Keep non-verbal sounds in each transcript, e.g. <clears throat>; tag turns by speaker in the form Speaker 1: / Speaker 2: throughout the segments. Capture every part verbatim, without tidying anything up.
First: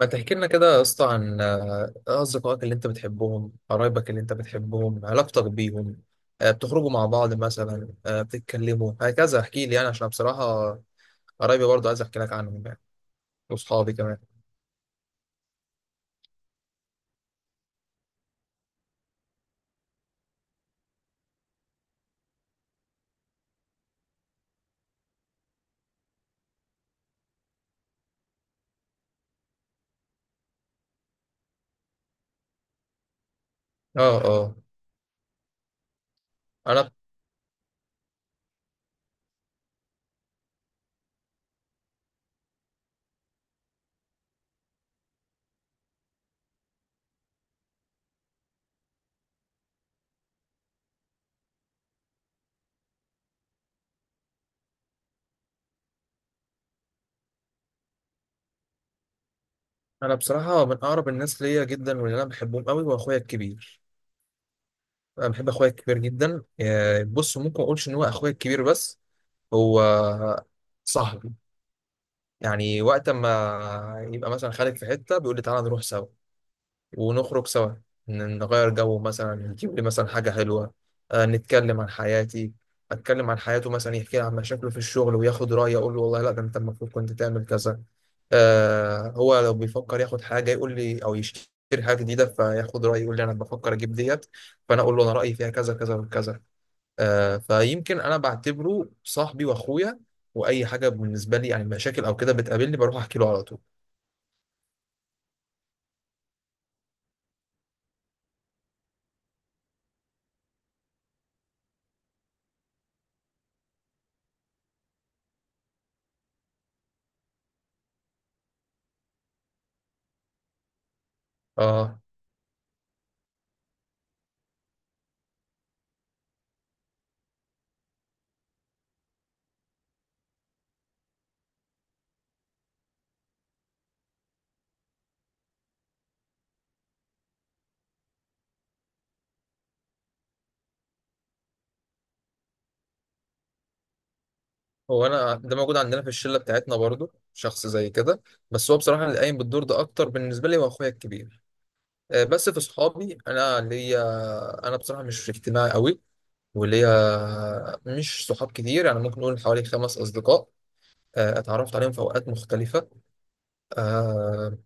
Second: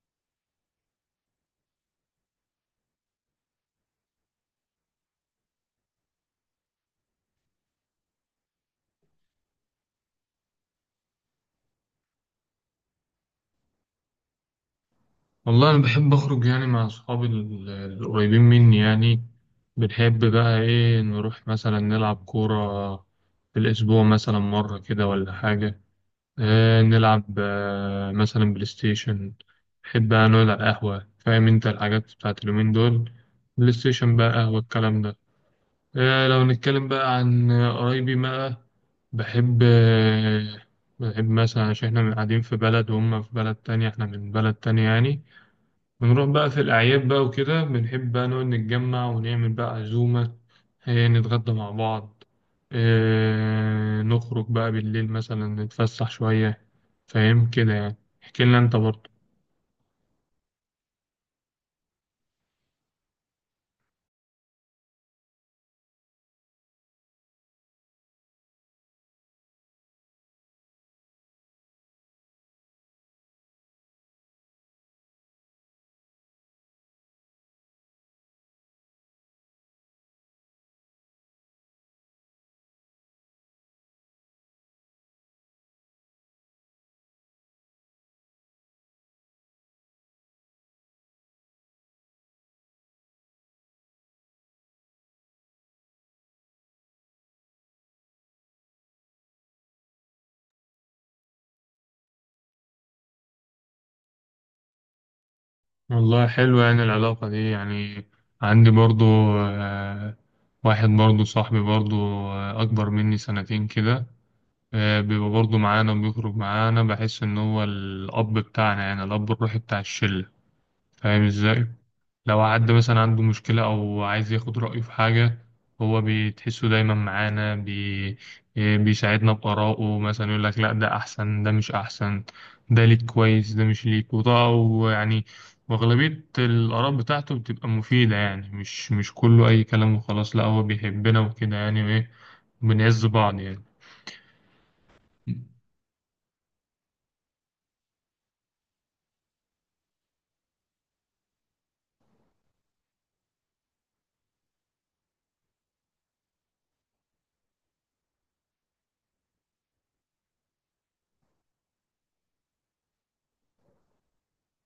Speaker 1: ما تحكي لنا كده يا اسطى عن آه، أصدقائك اللي أنت بتحبهم، قرايبك اللي أنت بتحبهم، علاقتك بيهم، آه، بتخرجوا مع بعض مثلا، آه، بتتكلموا، هكذا احكي لي يعني عشان بصراحة قرايبي برضه عايز أحكي لك عنهم يعني، وأصحابي كمان.
Speaker 2: والله أنا بحب أخرج يعني مع أصحابي ال- القريبين مني يعني. بنحب بقى إيه نروح مثلا نلعب كورة في الأسبوع مثلا مرة كده ولا حاجة. آه نلعب آه مثلا بلاي ستيشن. بحب بقى نقعد على القهوة، فاهم أنت الحاجات بتاعت اليومين دول، بلاي ستيشن
Speaker 1: أه
Speaker 2: بقى،
Speaker 1: أه.
Speaker 2: قهوة، الكلام ده. آه لو نتكلم
Speaker 1: أنا
Speaker 2: بقى عن قرايبي بقى، بحب آه بحب مثلا، عشان إحنا قاعدين في بلد وهم في بلد تانية، إحنا من بلد تانية يعني. بنروح بقى في الأعياد بقى وكده، بنحب بقى نقعد نتجمع ونعمل بقى عزومة، إيه، نتغدى مع بعض، إيه، نخرج بقى بالليل مثلا نتفسح شوية. فاهم كده يعني. احكي لنا أنت برضه.
Speaker 1: أنا بصراحة من أقرب الناس ليا جدا واللي أنا بحبهم قوي هو أخويا الكبير. أنا بحب أخويا الكبير جدا، آه، بص ممكن ما أقولش إن هو أخويا الكبير بس هو صاحبي، يعني وقت ما يبقى مثلا خارج في حتة بيقول لي تعالى نروح سوا. ونخرج سوا، ن- نغير جو مثلا نجيب لي مثلا حاجة حلوة، آه، نتكلم عن حياتي. أتكلم عن حياته مثلا يحكي لي عن مشاكله في الشغل وياخد رأيي أقول له والله لا ده أنت المفروض كنت تعمل كذا. آه هو لو بيفكر ياخد حاجة يقول لي أو يشتري حاجة جديدة فياخد رأيي يقول لي أنا بفكر أجيب ديت. فأنا أقول له أنا رأيي فيها كذا كذا وكذا. آه فيمكن أنا بعتبره صاحبي وأخويا، وأي حاجة بالنسبة لي يعني مشاكل أو كده بتقابلني بروح أحكي له على طول.
Speaker 2: والله حلو يعني العلاقة دي يعني. عندي برضه آه، واحد برضه صاحبي برضه، آه، أكبر مني سنتين كده. آه، بيبقى برضه معانا وبيخرج معانا، بحس إن هو الأب بتاعنا، يعني الأب الروحي بتاع الشلة. فاهم إزاي؟
Speaker 1: آه
Speaker 2: لو حد مثلا عنده مشكلة أو عايز ياخد رأيه في حاجة، هو بتحسه دايما معانا بي... بيساعدنا بآرائه، مثلا يقول لك لا ده أحسن، ده مش أحسن، ده ليك كويس، ده مش ليك، وده ويعني وأغلبية الآراء بتاعته بتبقى مفيدة يعني، مش مش كله أي كلام وخلاص، لا هو بيحبنا وكده يعني، وإيه بنعز بعض يعني.
Speaker 1: هو انا ده موجود عندنا في الشله بتاعتنا برضو شخص زي كده، بس هو بصراحه اللي قايم بالدور ده اكتر بالنسبه لي هو اخويا الكبير. آه، بس في صحابي انا ليا. انا بصراحه مش اجتماعي قوي وليا مش صحاب كتير يعني ممكن نقول حوالي خمس اصدقاء. آه، اتعرفت عليهم في اوقات مختلفه، آه،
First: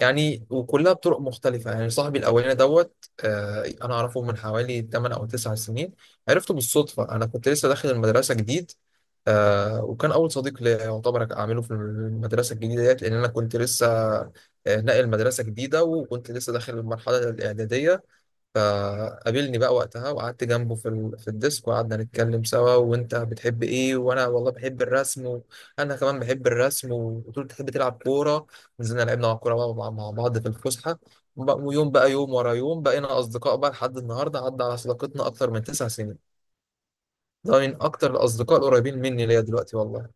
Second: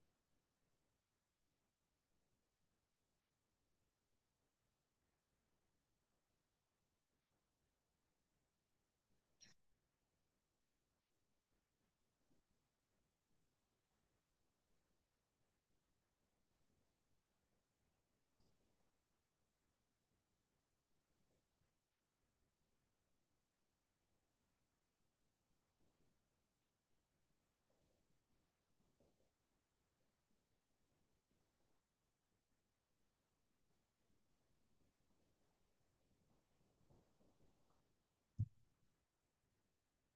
Speaker 1: يعني وكلها بطرق مختلفة يعني صاحبي الأولاني دوت. آه أنا أعرفه من حوالي ثمانية أو تسعة سنين. عرفته بالصدفة أنا كنت لسه داخل المدرسة جديد. آه وكان أول صديق ليا يعتبر أعمله في المدرسة الجديدة ديت لأن أنا كنت لسه آه، ناقل مدرسة جديدة وكنت لسه داخل المرحلة الإعدادية. فقابلني بقى وقتها وقعدت جنبه في ال... في الديسك وقعدنا نتكلم سوا وانت بتحب ايه وانا والله بحب الرسم. وانا كمان بحب الرسم وقلت له بتحب تلعب كوره. نزلنا لعبنا مع كوره بقى مع مع بعض في الفسحه. وبقى- ويوم بقى يوم ورا يوم بقينا اصدقاء بقى لحد النهارده عدى على صداقتنا اكتر من تسع سنين. ده من اكتر الاصدقاء القريبين مني ليا دلوقتي والله.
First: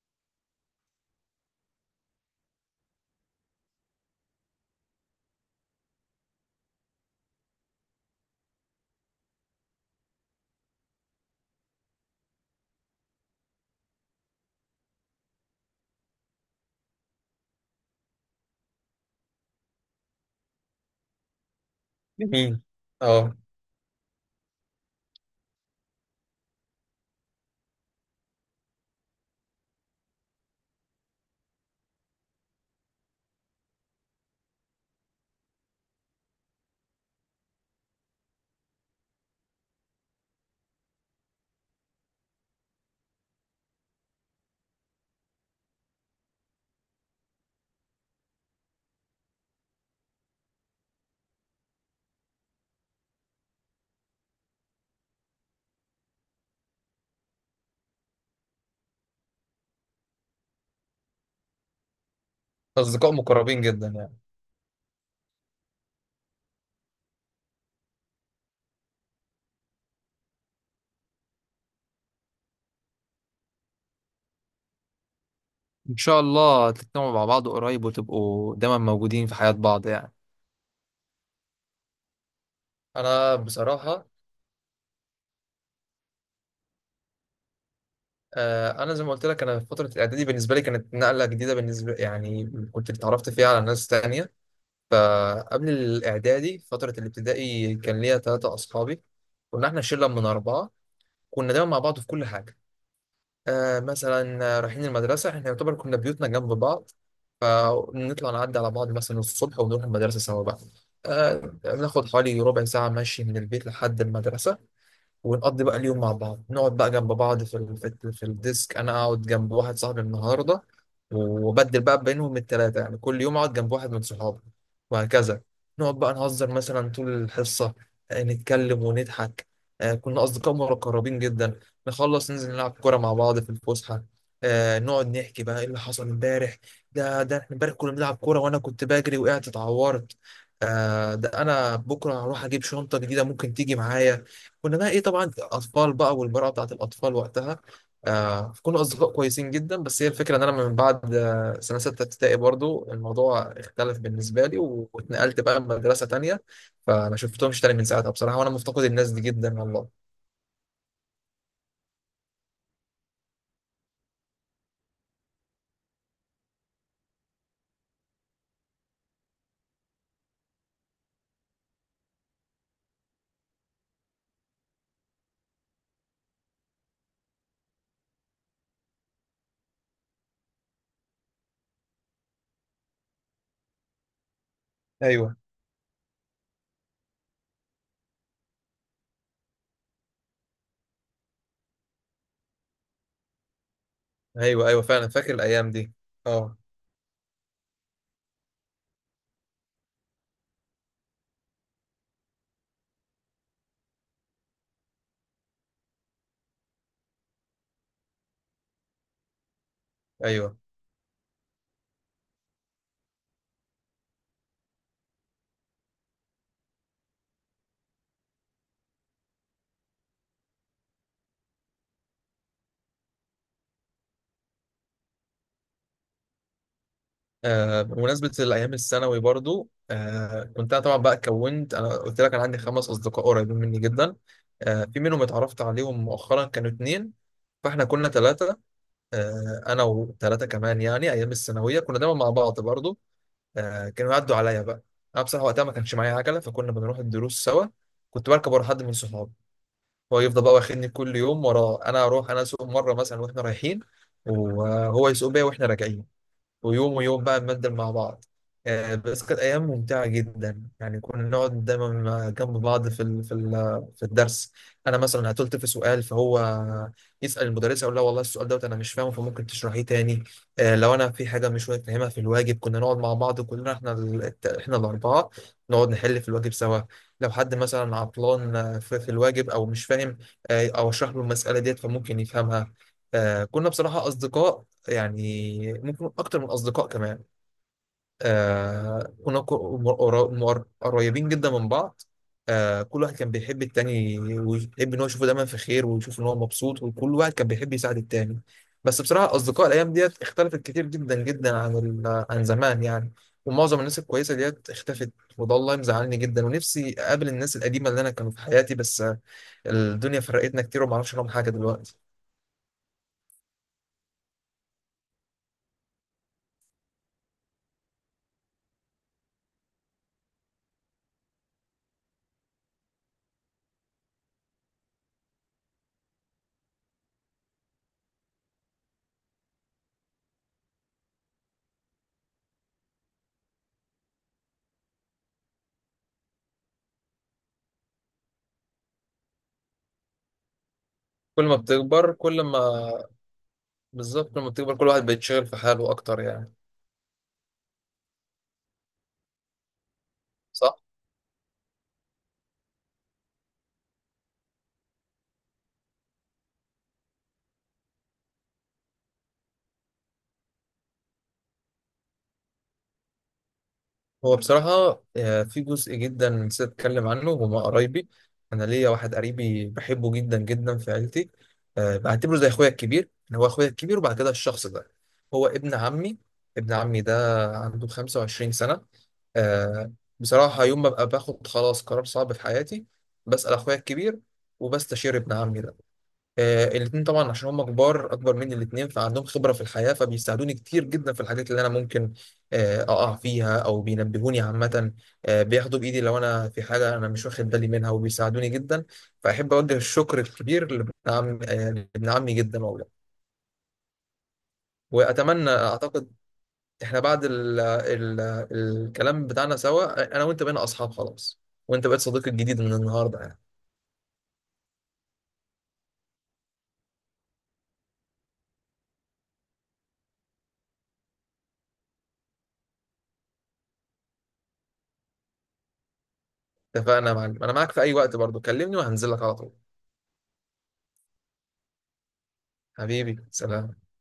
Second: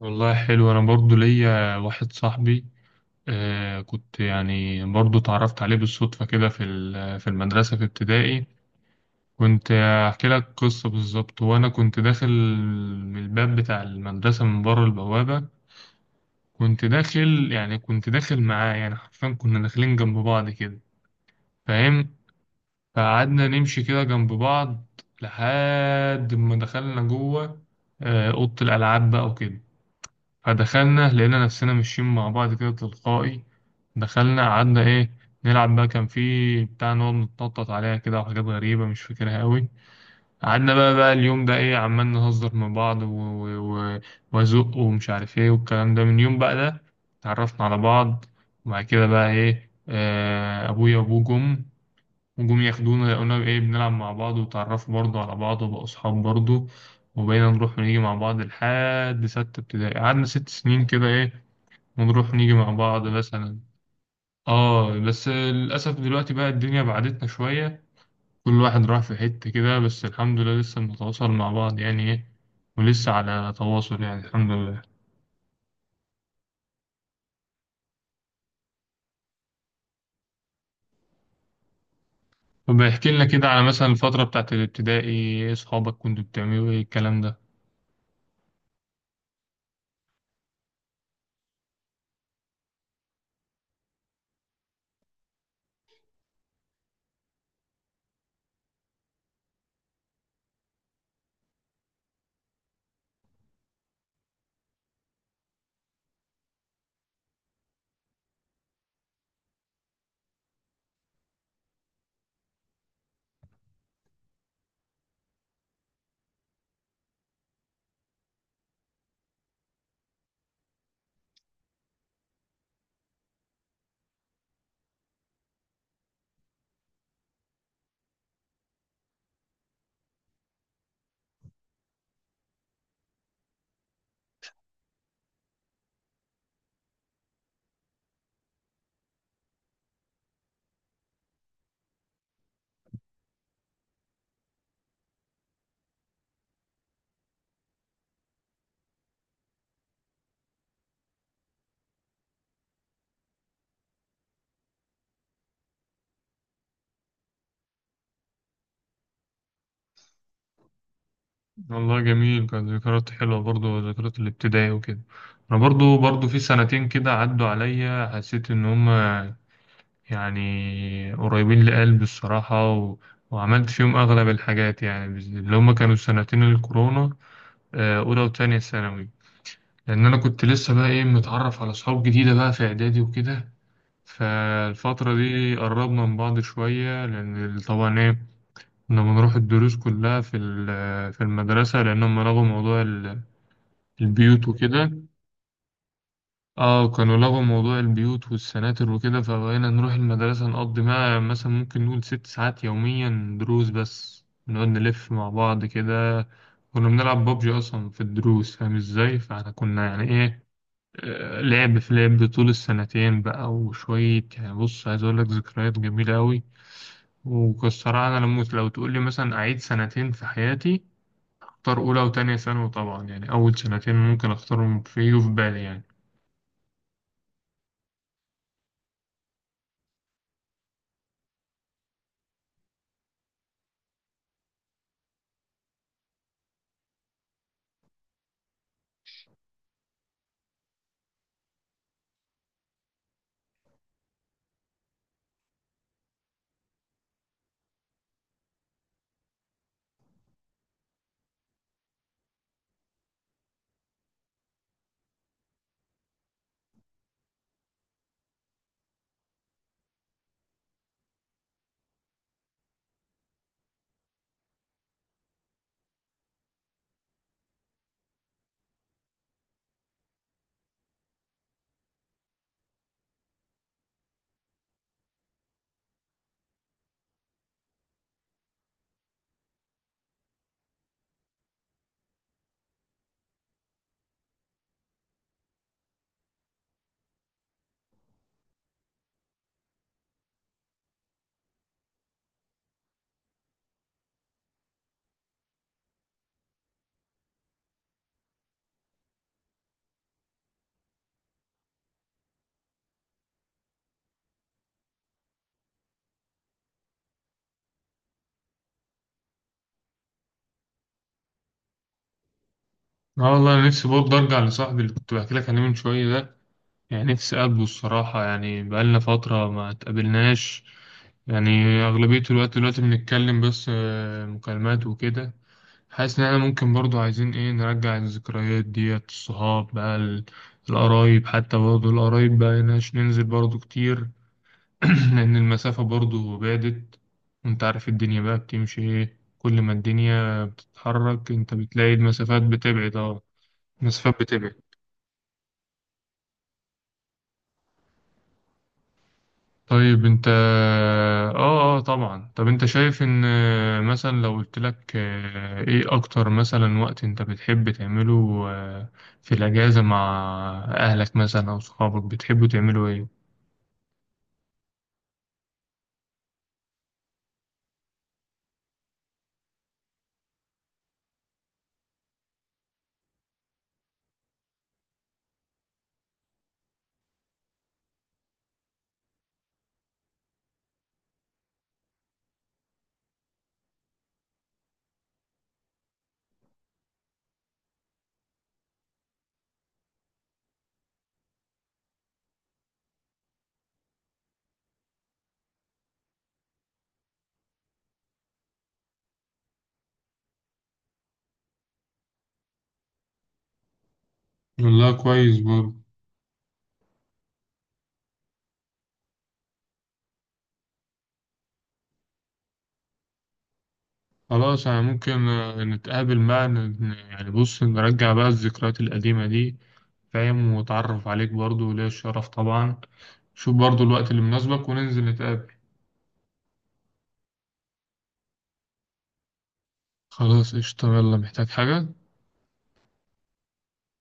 Speaker 2: والله حلو. أنا برضو ليا واحد صاحبي، آه كنت يعني برضو اتعرفت عليه بالصدفة كده في ال- في المدرسة في ابتدائي. كنت أحكي لك قصة بالظبط. وأنا كنت داخل من الباب بتاع المدرسة، من بره البوابة، كنت داخل يعني كنت داخل معاه يعني، حرفيا كنا داخلين جنب بعض كده، فاهم.
Speaker 1: جميل. اه.
Speaker 2: فقعدنا نمشي كده جنب بعض لحد ما دخلنا جوه، آه، أوضة الألعاب بقى وكده. فدخلنا لقينا نفسنا ماشيين مع بعض كده تلقائي. دخلنا قعدنا ايه، نلعب بقى. كان في بتاع نقعد نتنطط عليها كده وحاجات غريبة مش فاكرها قوي. قعدنا بقى بقى اليوم ده ايه، عمال نهزر مع بعض و- و- و- وازق ومش عارف ايه والكلام ده. من يوم بقى ده اتعرفنا على بعض. وبعد كده بقى ايه، آه، ابويا وابوه جم، وجم ياخدونا، قلنا ايه بنلعب مع بعض، وتعرفوا برضه على بعض وبقوا أصحاب برضه. وبقينا نروح ونيجي مع بعض لحد ستة ابتدائي، قعدنا ست سنين كده ايه، ونروح ونيجي مع بعض
Speaker 1: اصدقاء
Speaker 2: مثلا.
Speaker 1: مقربين جدا يعني.
Speaker 2: اه بس للأسف دلوقتي بقى الدنيا بعدتنا شوية، كل واحد راح في حتة كده، بس الحمد لله لسه بنتواصل مع بعض يعني ايه، ولسه على تواصل يعني، الحمد لله.
Speaker 1: ان شاء الله تجتمعوا مع بعض قريب وتبقوا دايما موجودين في حياة بعض يعني.
Speaker 2: طب احكي لنا
Speaker 1: انا
Speaker 2: كده على مثلا
Speaker 1: بصراحه،
Speaker 2: الفترة بتاعت الابتدائي ايه، صحابك كنتوا بتعملوا ايه، الكلام ده.
Speaker 1: آه، انا زي ما قلت لك انا في فتره الاعدادي بالنسبه لي كانت نقله جديده بالنسبه يعني كنت اتعرفت فيها على ناس تانية. فقبل الاعدادي فتره الابتدائي كان ليا ثلاثه اصحابي. كنا احنا شله من اربعه كنا دايما مع بعض في كل حاجه. آه مثلا رايحين المدرسه احنا يعتبر كنا بيوتنا جنب بعض فنطلع نعدي على بعض مثلا الصبح ونروح المدرسه سوا بقى. آه بناخد حوالي ربع ساعه مشي من البيت لحد المدرسه. ونقضي بقى اليوم مع بعض نقعد بقى جنب بعض في ال... في, ال... في الديسك. انا اقعد جنب واحد صاحبي النهارده، وبدل بقى بينهم التلاتة يعني كل يوم اقعد جنب واحد من صحابي وهكذا. نقعد بقى نهزر مثلا طول الحصة، آه، نتكلم ونضحك. آه، كنا أصدقاء مقربين جدا. نخلص ننزل نلعب كورة مع بعض في الفسحة، آه، نقعد نحكي بقى ايه اللي حصل امبارح. ده ده احنا امبارح كنا بنلعب كورة وانا كنت بجري وقعت اتعورت. آه، ده انا بكره هروح اجيب شنطة جديدة ممكن تيجي معايا. كنا بقى ايه طبعا اطفال بقى والمرأة بتاعت الاطفال وقتها. آه كنا اصدقاء كويسين جدا بس هي الفكره ان انا من بعد آه سنه سته ابتدائي برضو الموضوع اختلف بالنسبه لي و- واتنقلت بقى مدرسه تانية. فما شفتهمش تاني من ساعتها بصراحه وانا مفتقد الناس دي جدا والله.
Speaker 2: والله جميل، كانت ذكريات حلوة برضو، ذكريات الابتدائي وكده. أنا برضو برضو في سنتين كده عدوا عليا، حسيت إن هما يعني قريبين لقلبي، الصراحة، و... وعملت فيهم أغلب الحاجات يعني، بز- اللي هما كانوا سنتين الكورونا، آه، أولى وتانية ثانوي. لأن أنا كنت لسه بقى إيه متعرف على صحاب جديدة بقى في إعدادي وكده، فالفترة
Speaker 1: ايوه.
Speaker 2: دي قربنا من بعض شوية، لأن طبعا إيه كنا بنروح الدروس كلها في ال- في المدرسة، لأنهم لغوا موضوع البيوت
Speaker 1: ايوه. ايوه
Speaker 2: وكده.
Speaker 1: فعلا فاكر الايام دي. اه.
Speaker 2: اه كانوا لغوا موضوع البيوت والسناتر وكده، فبقينا نروح المدرسة نقضي معاها مثلا، ممكن نقول ست ساعات يوميا دروس، بس نقعد نلف مع بعض كده. كنا بنلعب بابجي أصلا في الدروس، فاهم ازاي، فاحنا كنا يعني ايه،
Speaker 1: ايوه.
Speaker 2: آه، لعب في لعب طول السنتين بقى وشوية يعني. بص، عايز أقول لك ذكريات جميلة أوي والصراحة. أنا لما لو تقول لي مثلا أعيد سنتين في حياتي، أختار أولى وتانية ثانوي طبعا، يعني أول سنتين ممكن أختارهم في في بالي يعني.
Speaker 1: آه بمناسبة الأيام الثانوي برضو، آه كنت أنا طبعا بقى كونت أنا قلت لك أنا عندي خمس أصدقاء قريبين مني جدا. آه في منهم اتعرفت عليهم مؤخرا كانوا اتنين فإحنا كنا تلاتة. آه أنا وتلاتة كمان يعني أيام الثانوية كنا دايما مع بعض برضو. آه كانوا يعدوا عليا بقى. أنا بصراحة وقتها ما كانش معايا عجلة فكنا بنروح الدروس سوا. كنت بركب ورا حد من صحابي. هو يفضل بقى واخدني كل يوم وراه. أنا أروح أنا أسوق مرة مثلا وإحنا رايحين، وهو يسوق بيا وإحنا راجعين. ويوم ويوم بقى نبدل مع بعض. آه، بس كانت أيام ممتعة جدا يعني كنا نقعد دايما مع- جنب بعض في ال- في ال- في الدرس. أنا مثلا هتلت في سؤال فهو يسأل المدرسة يقول لها والله السؤال دوت أنا مش فاهمه فممكن تشرحيه تاني. آه، لو أنا في حاجة مش فاهمها في الواجب كنا نقعد مع بعض كلنا إحنا ال- الت- إحنا الأربعة. نقعد نحل في الواجب سوا. لو حد مثلا عطلان، آه، في في الواجب أو مش فاهم، آه، أو أشرح له المسألة ديت فممكن يفهمها. آه، كنا بصراحة أصدقاء يعني ممكن اكتر من اصدقاء كمان. آه كنا كو- مقر- مقر- قريبين جدا من بعض. آه كل واحد كان بيحب التاني ويحب ان هو يشوفه دايما في خير ويشوف ان هو مبسوط وكل واحد كان بيحب يساعد التاني. بس بصراحة اصدقاء الايام ديت اختلفت كتير جدا جدا عن ال- عن زمان يعني. ومعظم الناس الكويسة ديت اختفت. وده والله مزعلني جدا ونفسي اقابل الناس القديمة اللي انا كانوا في حياتي بس، آه، الدنيا فرقتنا كتير ومعرفش عنهم حاجة دلوقتي.
Speaker 2: اه والله انا نفسي برضه ارجع لصاحبي اللي كنت بحكي لك عليه من شويه ده، يعني نفسي اقابله الصراحه يعني، بقالنا فتره ما اتقابلناش يعني. اغلبيه الوقت دلوقتي بنتكلم بس، آه، مكالمات وكده. حاسس ان احنا ممكن برضه عايزين ايه نرجع الذكريات ديت، الصحاب بقى ال- القرايب، حتى برضه القرايب بقى ناش ننزل برضه كتير. <clears throat> لان المسافه برضه بعدت. وانت عارف الدنيا بقى بتمشي ايه، كل ما الدنيا بتتحرك
Speaker 1: كل
Speaker 2: انت
Speaker 1: ما
Speaker 2: بتلاقي
Speaker 1: بتكبر كل
Speaker 2: المسافات
Speaker 1: ما
Speaker 2: بتبعد. اه مسافات
Speaker 1: بالظبط لما
Speaker 2: بتبعد.
Speaker 1: بتكبر كل واحد بيتشغل في حاله أكتر يعني.
Speaker 2: طيب انت،
Speaker 1: صح.
Speaker 2: اه اه طبعا، طب انت شايف ان آه، مثلا لو قلت لك آه، ايه اكتر مثلا وقت انت بتحب تعمله، آه، في الاجازة مع اهلك مثلا او صحابك، بتحبوا تعملوا ايه؟
Speaker 1: هو بصراحة، آه، في جزء جدا نسيت أتكلم عنه وهما قرايبي. أنا ليا واحد قريبي بحبه جدا جدا في عيلتي، آه، بعتبره زي أخويا الكبير إن هو أخويا الكبير وبعد كده الشخص ده هو ابن عمي. ابن عمي ده عنده خمسة وعشرين سنة. آه، بصراحة يوم ما ببقى باخد خلاص قرار صعب في حياتي بسأل أخويا الكبير وبستشير ابن عمي ده. آه الاتنين طبعا عشان هم كبار اكبر مني الاتنين فعندهم خبره في الحياه فبيساعدوني كتير جدا في الحاجات اللي انا ممكن آه اقع فيها او بينبهوني عامه. آه بياخدوا بايدي لو انا في حاجه انا مش واخد بالي منها وبيساعدوني جدا. فاحب اوجه الشكر الكبير لابن عم آه لابن عمي جدا والله.
Speaker 2: والله كويس
Speaker 1: واتمنى
Speaker 2: برضه.
Speaker 1: اعتقد احنا بعد ال ال الكلام بتاعنا سوا انا وانت بقينا اصحاب خلاص. وانت بقيت صديقي الجديد من النهارده يعني.
Speaker 2: خلاص يعني، ممكن آه، نتقابل بقى، ن- ن- يعني بص نرجع بقى الذكريات القديمة دي، فاهم، واتعرف عليك برضه وليا الشرف طبعا. شوف برضه الوقت اللي مناسبك وننزل نتقابل.
Speaker 1: اتفقنا يا معلم انا معاك في اي وقت برضو كلمني وهنزل لك على طول.
Speaker 2: خلاص قشطة، يلا، محتاج حاجة؟
Speaker 1: حبيبي سلام.